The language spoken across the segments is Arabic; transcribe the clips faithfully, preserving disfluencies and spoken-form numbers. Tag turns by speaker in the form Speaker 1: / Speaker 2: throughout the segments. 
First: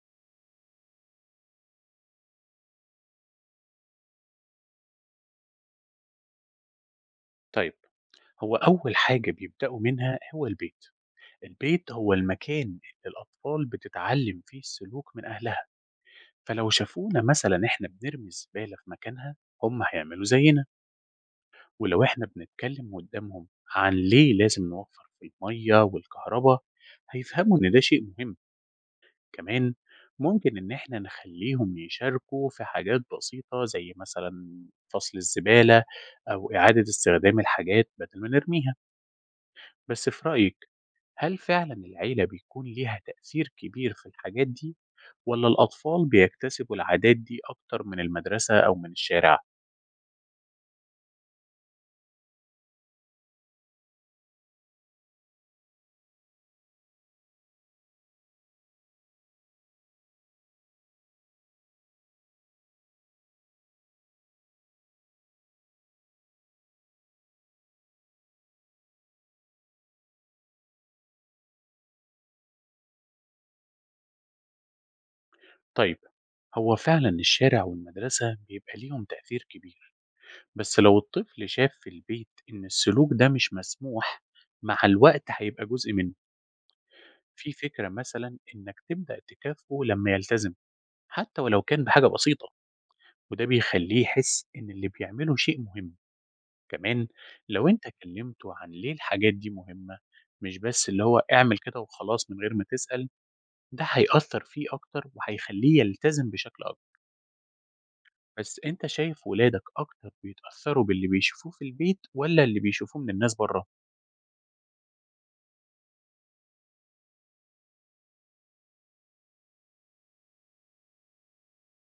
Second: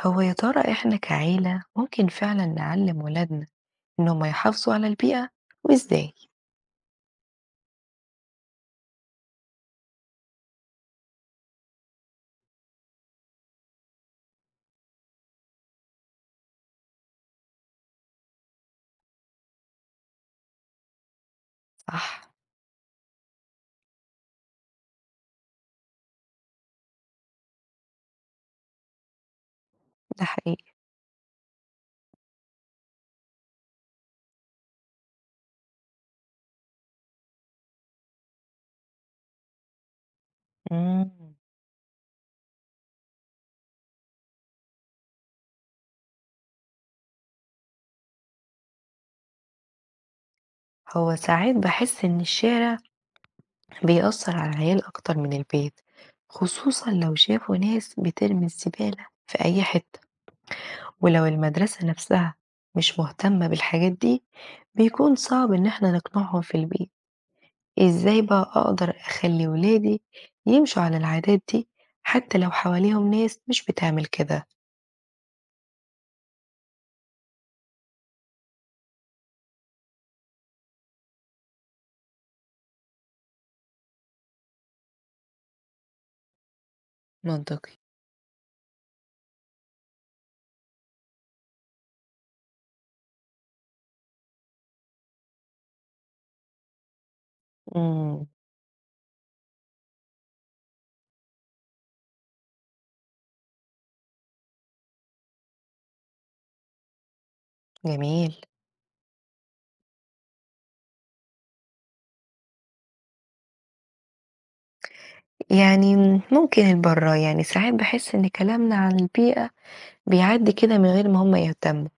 Speaker 1: هو يا ترى إحنا كعيلة ممكن فعلا نعلم ولادنا إنهم يحافظوا على البيئة وإزاي؟
Speaker 2: طيب، هو أول حاجة بيبدأوا منها هو البيت. البيت هو المكان اللي الأطفال بتتعلم فيه السلوك من أهلها. فلو شافونا مثلا إحنا بنرمي الزبالة في مكانها، هم هيعملوا زينا. ولو
Speaker 1: صح.
Speaker 2: إحنا بنتكلم قدامهم عن ليه لازم نوفر في المية والكهرباء، هيفهموا إن ده شيء مهم. كمان
Speaker 1: ده
Speaker 2: ممكن
Speaker 1: حقيقي.
Speaker 2: إن إحنا نخليهم يشاركوا في حاجات بسيطة زي مثلا فصل الزبالة أو إعادة استخدام الحاجات بدل ما نرميها. بس في رأيك،
Speaker 1: مم.
Speaker 2: هل فعلا العيلة بيكون ليها تأثير كبير في الحاجات دي، ولا الأطفال بيكتسبوا العادات دي أكتر من المدرسة أو من الشارع؟
Speaker 1: هو ساعات بحس إن الشارع بيأثر على العيال أكتر من البيت، خصوصا لو شافوا ناس بترمي الزبالة في أي حتة، ولو المدرسة نفسها مش مهتمة بالحاجات دي بيكون صعب إن إحنا نقنعهم في البيت. إزاي بقى أقدر أخلّي ولادي يمشوا على العادات دي، حتى لو حواليهم ناس مش بتعمل كده؟
Speaker 2: طيب، هو فعلا الشارع والمدرسة بيبقى ليهم تأثير كبير، بس لو الطفل شاف في البيت إن السلوك ده مش مسموح، مع الوقت هيبقى جزء منه. في
Speaker 1: منطقي.
Speaker 2: فكرة مثلا إنك تبدأ تكافئه لما يلتزم، حتى ولو كان بحاجة بسيطة، وده بيخليه يحس إن اللي بيعمله شيء مهم. كمان لو أنت
Speaker 1: إمم.
Speaker 2: كلمته عن ليه الحاجات دي مهمة، مش بس اللي هو اعمل كده وخلاص من غير ما تسأل، ده هيأثر فيه أكتر وهيخليه يلتزم بشكل أكبر.
Speaker 1: جميل.
Speaker 2: بس أنت شايف ولادك أكتر بيتأثروا باللي بيشوفوه في البيت ولا اللي بيشوفوه من الناس بره؟
Speaker 1: يعني ممكن البرّه، يعني ساعات باحس إن كلامنا عن البيئة بيعدّي كده من غير ما هُم يهتموا،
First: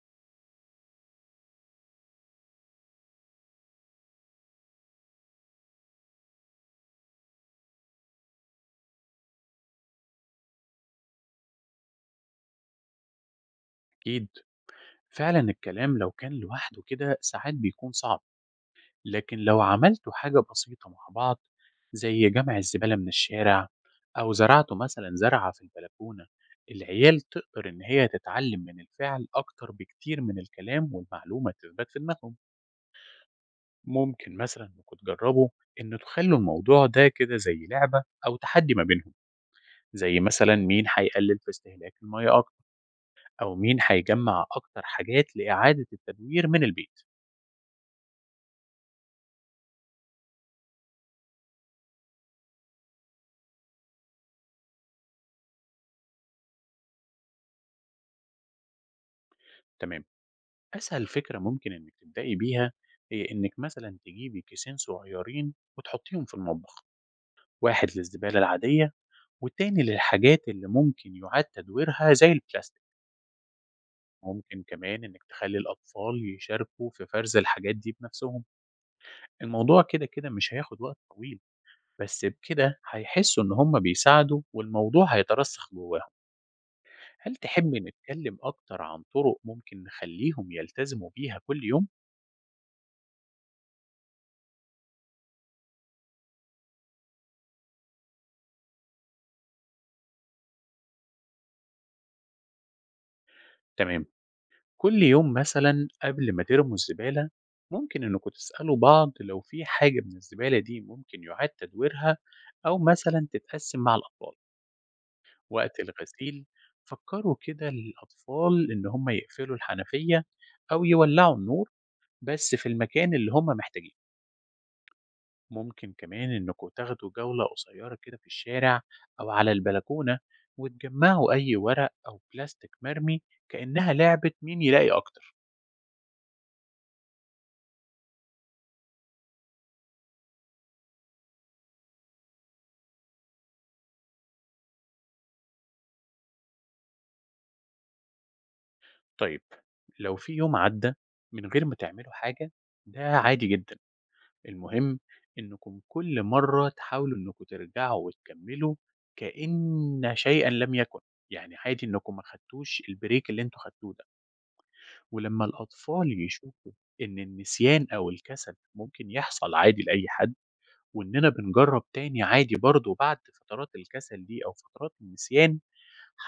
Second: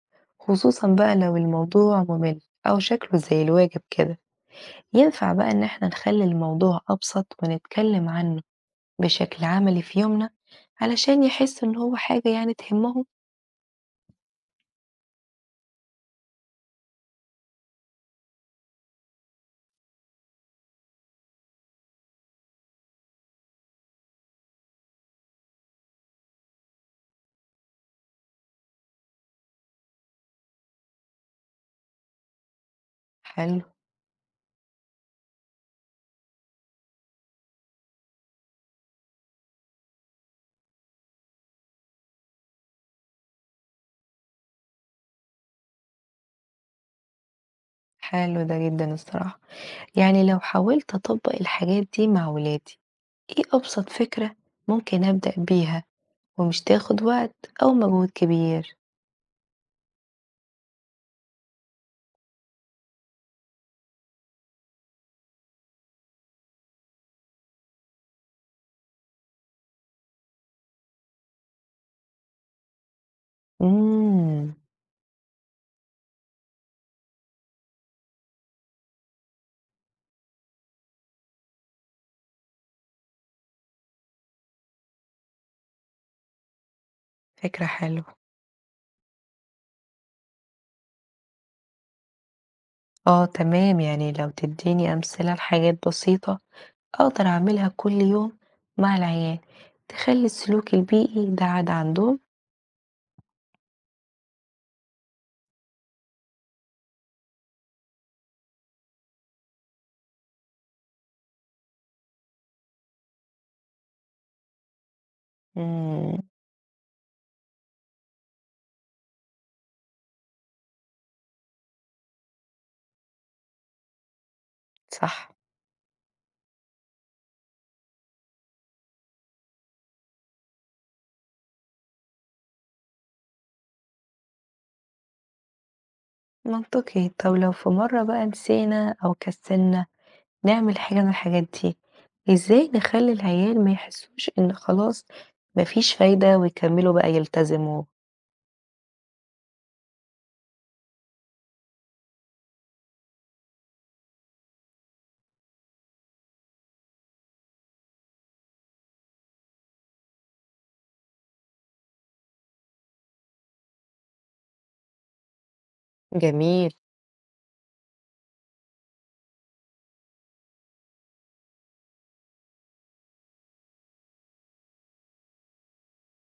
Speaker 1: خصوصًا بقى لو الموضوع مُمِل أو شكله زي الواجب كده. ينفع بقى إن إحنا نخلّي الموضوع أبسط ونتكلم عنه بشكل عملي في يومنا علشان يحسّوا إن هو حاجة يعني تهمهم؟
Speaker 2: أكيد، فعلا الكلام لو كان لوحده كده ساعات بيكون صعب، لكن لو عملتوا حاجة بسيطة مع بعض زي جمع الزبالة من الشارع أو زرعتوا مثلا زرعة في البلكونة، العيال تقدر إن هي تتعلم من الفعل أكتر بكتير من الكلام، والمعلومة تثبت في دماغهم.
Speaker 1: حلو.
Speaker 2: ممكن مثلا إنكم تجربوا إن تخلوا الموضوع ده كده زي لعبة أو تحدي ما بينهم، زي مثلا مين هيقلل في استهلاك المياه أكتر، أو مين هيجمع أكتر حاجات لإعادة التدوير من البيت.
Speaker 1: حلو ده جدًا الصراحة. يعني لو حاولت أطبّق الحاجات دي مع ولادي، إيه أبسط فكرة ممكن أبدأ بيها ومش تاخد وقت أو مجهود كبير؟
Speaker 2: تمام، أسهل فكرة ممكن إنك تبدأي بيها هي إنك مثلا تجيبي كيسين صغيرين وتحطيهم في المطبخ، واحد للزبالة العادية والتاني للحاجات اللي ممكن يعاد تدويرها زي البلاستيك.
Speaker 1: إمم.
Speaker 2: ممكن كمان إنك تخلي الأطفال يشاركوا في فرز الحاجات دي بنفسهم. الموضوع كده كده مش هياخد وقت طويل، بس بكده هيحسوا إن هم بيساعدوا والموضوع هيترسخ جواهم. هل
Speaker 1: فكرة
Speaker 2: تحب
Speaker 1: حلوة.
Speaker 2: نتكلم أكتر عن طرق ممكن نخليهم يلتزموا بيها كل يوم؟
Speaker 1: آه تمام، يعني لو تدّيني أمثلة لحاجات بسيطة أقدر أعملها كل يوم مع العيال، تخلّي السلوك البيئي ده عادة عندهم.
Speaker 2: تمام، كل يوم مثلًا قبل ما ترموا الزبالة، ممكن إنكم تسألوا بعض لو في حاجة من الزبالة دي ممكن يُعاد تدويرها، أو مثلًا تتقسم مع الأطفال. وقت
Speaker 1: إمم.
Speaker 2: الغسيل، فكروا كده الأطفال إن هُم يقفلوا الحنفية أو يولّعوا النور بس في المكان اللي هُم محتاجينه.
Speaker 1: صح.
Speaker 2: ممكن كمان إنكم تاخدوا جولة قصيرة كده في الشارع أو على البلكونة وتجمّعوا أي ورق أو بلاستيك مرمي كإنها لعبة مين يلاقي أكتر.
Speaker 1: منطقي. طب لو في مرّة بقى نسينا أو كسلنا نعمل حاجة من الحاجات دي، إزاي نخلّي العيال ما يحسّوش إن خلاص ما فيش فايدة ويكمّلوا بقى يلتزموا؟
Speaker 2: طيب، لو في يوم عدّى من غير ما تعملوا حاجة، ده عادي جدًا، المهم إنكم كل مرّة تحاولوا إنكم ترجعوا وتكمّلوا كإن شيئًا لم يكن. يعني عادي إنكم ما خدتوش الbreak اللي أنتم خدتوه ده، ولمّا الأطفال يشوفوا
Speaker 1: جميل.
Speaker 2: إن النسيان أو الكسل ممكن يحصل عادي لأي حد، وإننا بنجرّب تاني عادي برضه بعد فترات الكسل دي أو فترات النسيان،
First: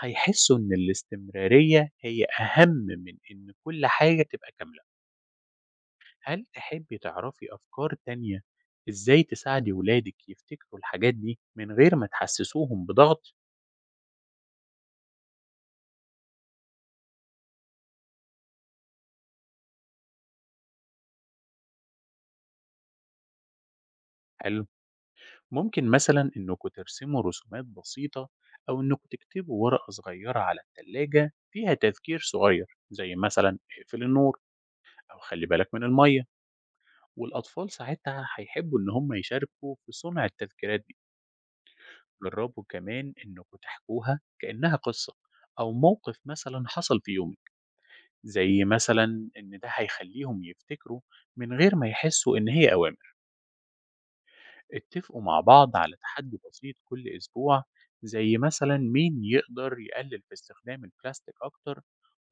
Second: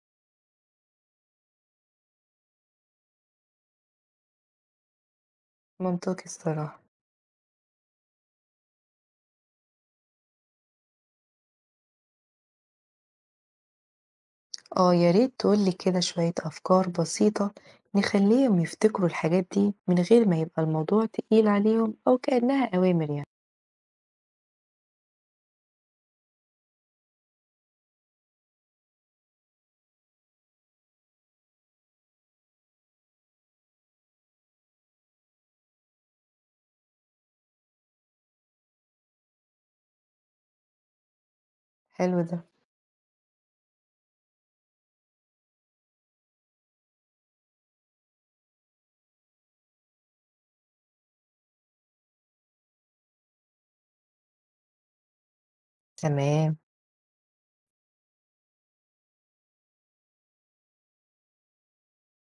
Speaker 2: هيحسّوا إن الاستمرارية هي أهم من إن كل حاجة تبقى كاملة.
Speaker 1: منطقي
Speaker 2: هل
Speaker 1: الصراحة.
Speaker 2: تحبّي تعرفي أفكار تانية إزاي تساعدي ولادِك يفتكروا الحاجات دي من غير ما تحسّسوهم بضغط؟
Speaker 1: آه، يا ريت تقول لي كده شوية أفكار بسيطة نخلّيهم يفتكروا الحاجات دي من غير ما يبقى الموضوع تقيل عليهم أو كإنّها أوامر يعني.
Speaker 2: حلو، ممكن مثلًا إنّكم ترسموا رسومات بسيطة، أو إنّكم تكتبوا ورقة صغيّرة على التلاجة فيها تذكير صغيّر، زي مثلًا اقفل النور أو خلّي بالك من المَيّة، والأطفال ساعتها هيحبّوا إن هم يشاركوا في صُنع التذكيرات دي.
Speaker 1: حلو ده.
Speaker 2: جربوا كمان إنكم تحكوها كأنها قصة أو موقف مثلا حصل في يومك، زي مثلا إن ده هيخليهم يفتكروا من غير ما يحسوا إن هي أوامر. اتفقوا مع بعض على تحدي
Speaker 1: تمام.
Speaker 2: بسيط كل أسبوع، زي مثلا مين يقدر يقلل في استخدام البلاستيك أكتر،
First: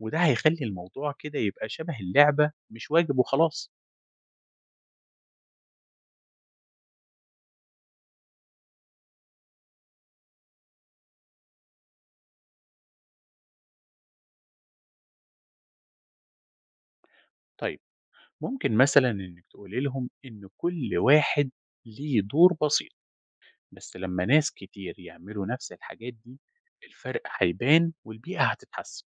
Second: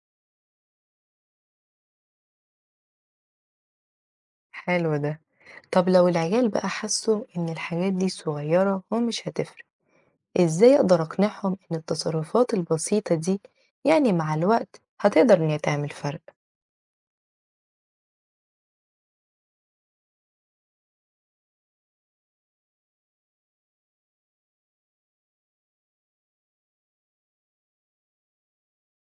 Speaker 2: وده هيخلي الموضوع كده يبقى شبه اللعبة مش واجب وخلاص.
Speaker 1: حلو ده. طب لو العيال بقى حسّوا إن الحاجات دي صغيّرة ومش هتفرق، إزاي أقدر أقنعهم إن التصرفات البسيطة دي يعني مع الوقت هتقدر إن هي تعمل فرق؟
Speaker 2: طيب، ممكن مثلا إنك تقولي لهم إن كل واحد ليه دور بسيط، بس لمّا ناس كتير يعملوا نفس الحاجات دي، الفرق هيبان والبيئة هتتحسن.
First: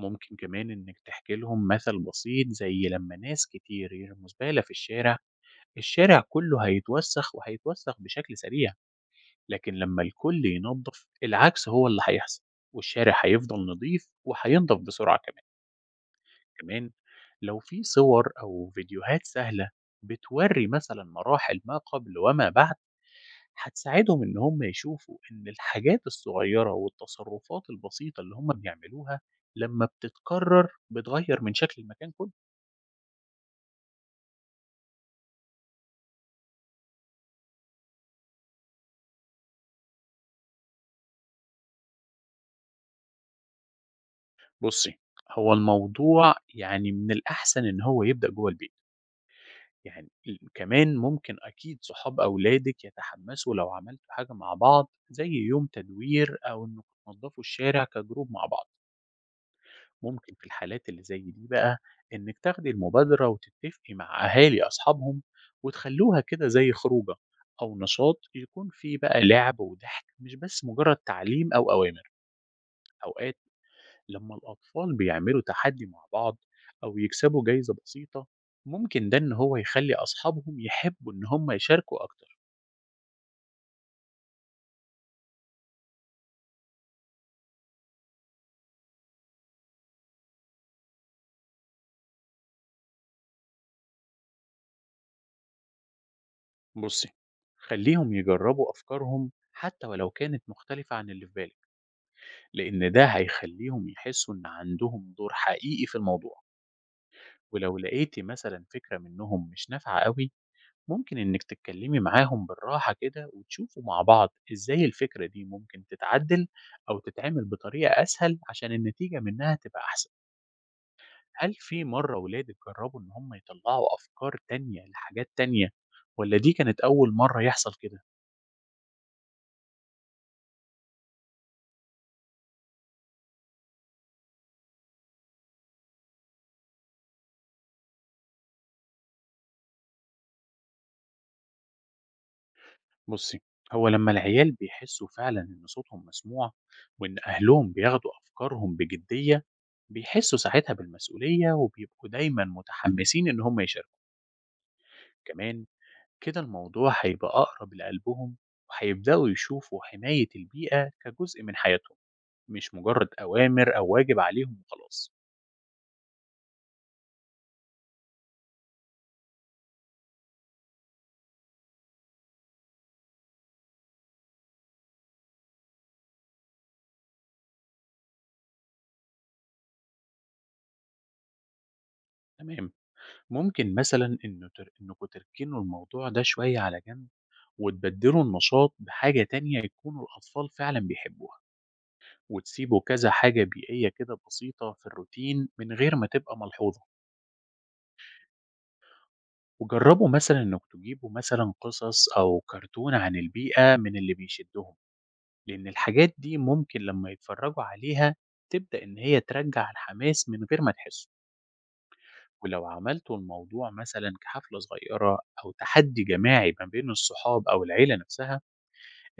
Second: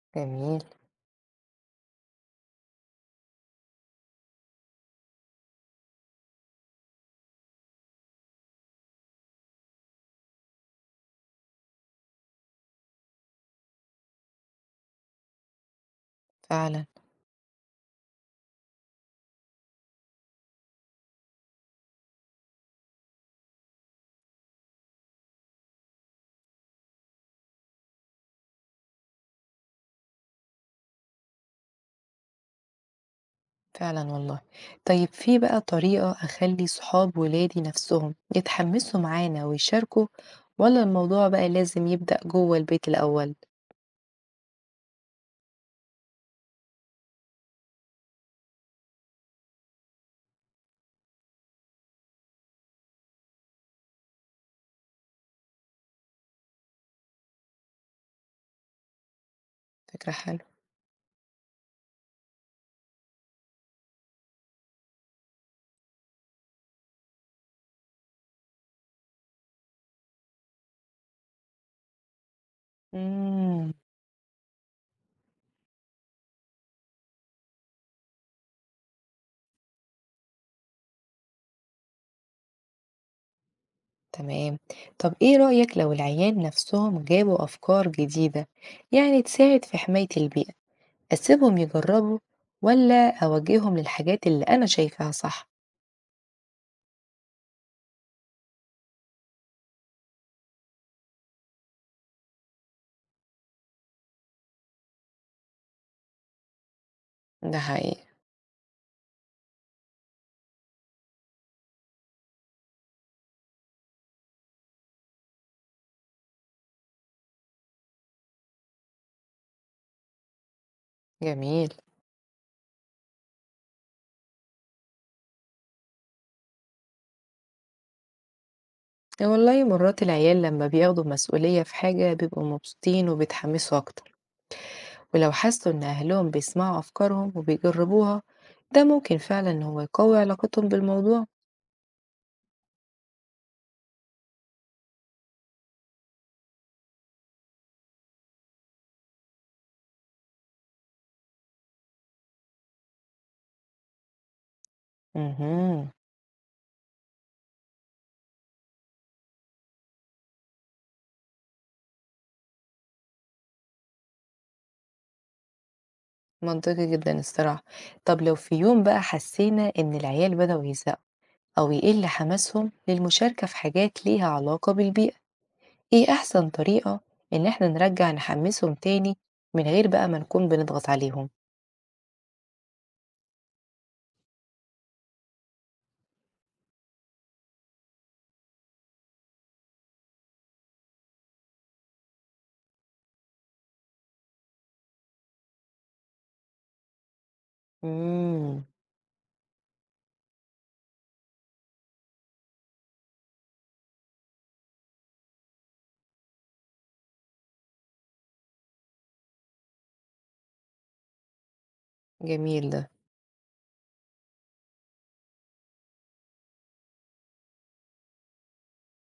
Speaker 2: ممكن
Speaker 1: جميل.
Speaker 2: كمان إنك تحكي لهم مثل بسيط زي لمّا ناس كتير يرموا زبالة في الشارع، الشارع كله هيتوسخ وهيتوسخ بشكل سريع، لكن لمّا الكل ينضف العكس هو اللي هيحصل، والشارع هيفضل نضيف وهينضف بسرعة كمان.
Speaker 1: فعلا.
Speaker 2: كمان لو في صور أو فيديوهات سهلة بتوري مثلًا مراحل ما قبل وما بعد، هتساعدهم إن هم يشوفوا إن الحاجات الصغيرة والتصرفات البسيطة اللي هم بيعملوها لما بتتكرر بتغير من شكل المكان كله.
Speaker 1: فعلا والله. طيب في بقى طريقة أخلي صحاب ولادي نفسهم يتحمسوا معانا ويشاركوا، ولا الموضوع بقى لازم يبدأ جوه البيت الأول؟
Speaker 2: بُصّي، هو الموضوع يعني من الأحسن إن هو يبدأ جوّه البيت. يعني ال كمان ممكن أكيد صحاب أولادِك يتحمسوا لو عملتوا حاجة مع بعض زي يوم تدوير أو إنكم تنضفوا الشارع كجروب مع بعض.
Speaker 1: فكرة
Speaker 2: ممكن
Speaker 1: حلوة.
Speaker 2: في الحالات اللي زي دي بقى إنك تاخدي المبادرة وتتفقي مع أهالي أصحابهم، وتخلوها كده زي خروجة أو نشاط يكون فيه بقى لعب وضحك، مش بس مجرد تعليم أو أوامر. أوقات
Speaker 1: مم.
Speaker 2: لما الأطفال بيعملوا تحدي مع بعض أو يكسبوا جايزة بسيطة، ممكن ده إن هو يخلي أصحابهم يحبوا إن هم يشاركوا أكتر.
Speaker 1: تمام. طب إيه رأيك لو العيال نفسهم جابوا أفكار جديدة يعني تساعد في حماية البيئة، أسيبهم يجربوا والّا أوجّههم للحاجات اللي أنا شايفاها صح؟
Speaker 2: بصي، خليهم يجربوا أفكارهم حتى ولو كانت مختلفة عن اللي في بالك، لأن ده هيخلّيهم يحسّوا إن عندهم دور حقيقي في الموضوع.
Speaker 1: ده
Speaker 2: ولو
Speaker 1: حقيقي.
Speaker 2: لقيتِ مثلًا فكرة منّهم مش نافعة أوي، ممكن إنِّك تتكلّمي معاهم بالراحة كده وتشوفوا مع بعض إزاي الفكرة دي ممكن تتعدّل أو تتعمل بطريقة أسهل عشان النتيجة منّها تبقى أحسن. هل
Speaker 1: جميل.
Speaker 2: في مرّة ولادِك جرّبوا إن هم يطلّعوا أفكار تانية لحاجات تانية، والّا دي كانت أول مرّة يحصل كده؟
Speaker 1: إيه والله، مرات العيال لمّا بياخدوا مسؤولية في حاجة بيبقوا مبسوطين وبيتحمسوا أكتر، ولو حسوا إن أهلهم بيسمعوا أفكارهم وبيجربوها ده ممكن فعلًا إن هو يقوي علاقتهم بالموضوع.
Speaker 2: بصي، هو لما العيال بيحسوا فعلا إن صوتهم مسموع، وإن أهلهم بياخدوا أفكارهم بجدية، بيحسوا ساعتها بالمسؤولية وبيبقوا دايما متحمسين إن هم يشاركوا. كمان
Speaker 1: اهم.
Speaker 2: كده الموضوع هيبقى أقرب لقلبهم، وهيبدأوا يشوفوا حماية البيئة كجزء من حياتهم، مش مجرد أوامر أو واجب عليهم وخلاص.
Speaker 1: منطقي جدًا الصراحة. طب لو في يوم بقى حسينا إن العيال بدأوا يزهقوا أو يقل حماسهم للمشاركة في حاجات ليها علاقة بالبيئة، إيه أحسن طريقة إن إحنا نرجّع نحمّسهم تاني من غير بقى ما نكون بنضغط عليهم؟
Speaker 2: تمام، ممكن مثلا إنه تر... إنكوا تركنوا الموضوع ده شوية على جنب، وتبدلوا النشاط بحاجة تانية يكونوا الأطفال فعلا بيحبوها، وتسيبوا كذا حاجة بيئية كده بسيطة في الروتين من غير ما تبقى ملحوظة.
Speaker 1: إمم.
Speaker 2: وجربوا مثلا انك تجيبوا مثلا قصص او كرتون عن البيئة من اللي بيشدهم، لان الحاجات دي ممكن لما يتفرجوا عليها تبدأ ان هي ترجع الحماس من غير ما تحسوا.
Speaker 1: جميل
Speaker 2: ولو
Speaker 1: ده.
Speaker 2: عملتوا الموضوع مثلا كحفلة صغيرة او تحدي جماعي ما بين الصحاب او العيلة نفسها،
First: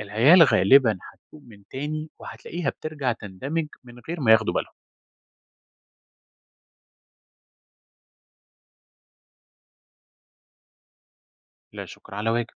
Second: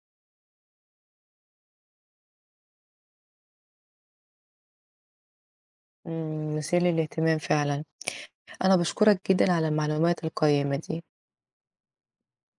Speaker 2: العيال غالبا هتقوم من تاني وهتلاقيها بترجع تندمج من غير ما ياخدوا بالهم.
Speaker 1: إمم. مثير للاهتمام فعلًا. أنا باشكرك جدًا على المعلومات القيّمة دي.
Speaker 2: لا شكر على واجب.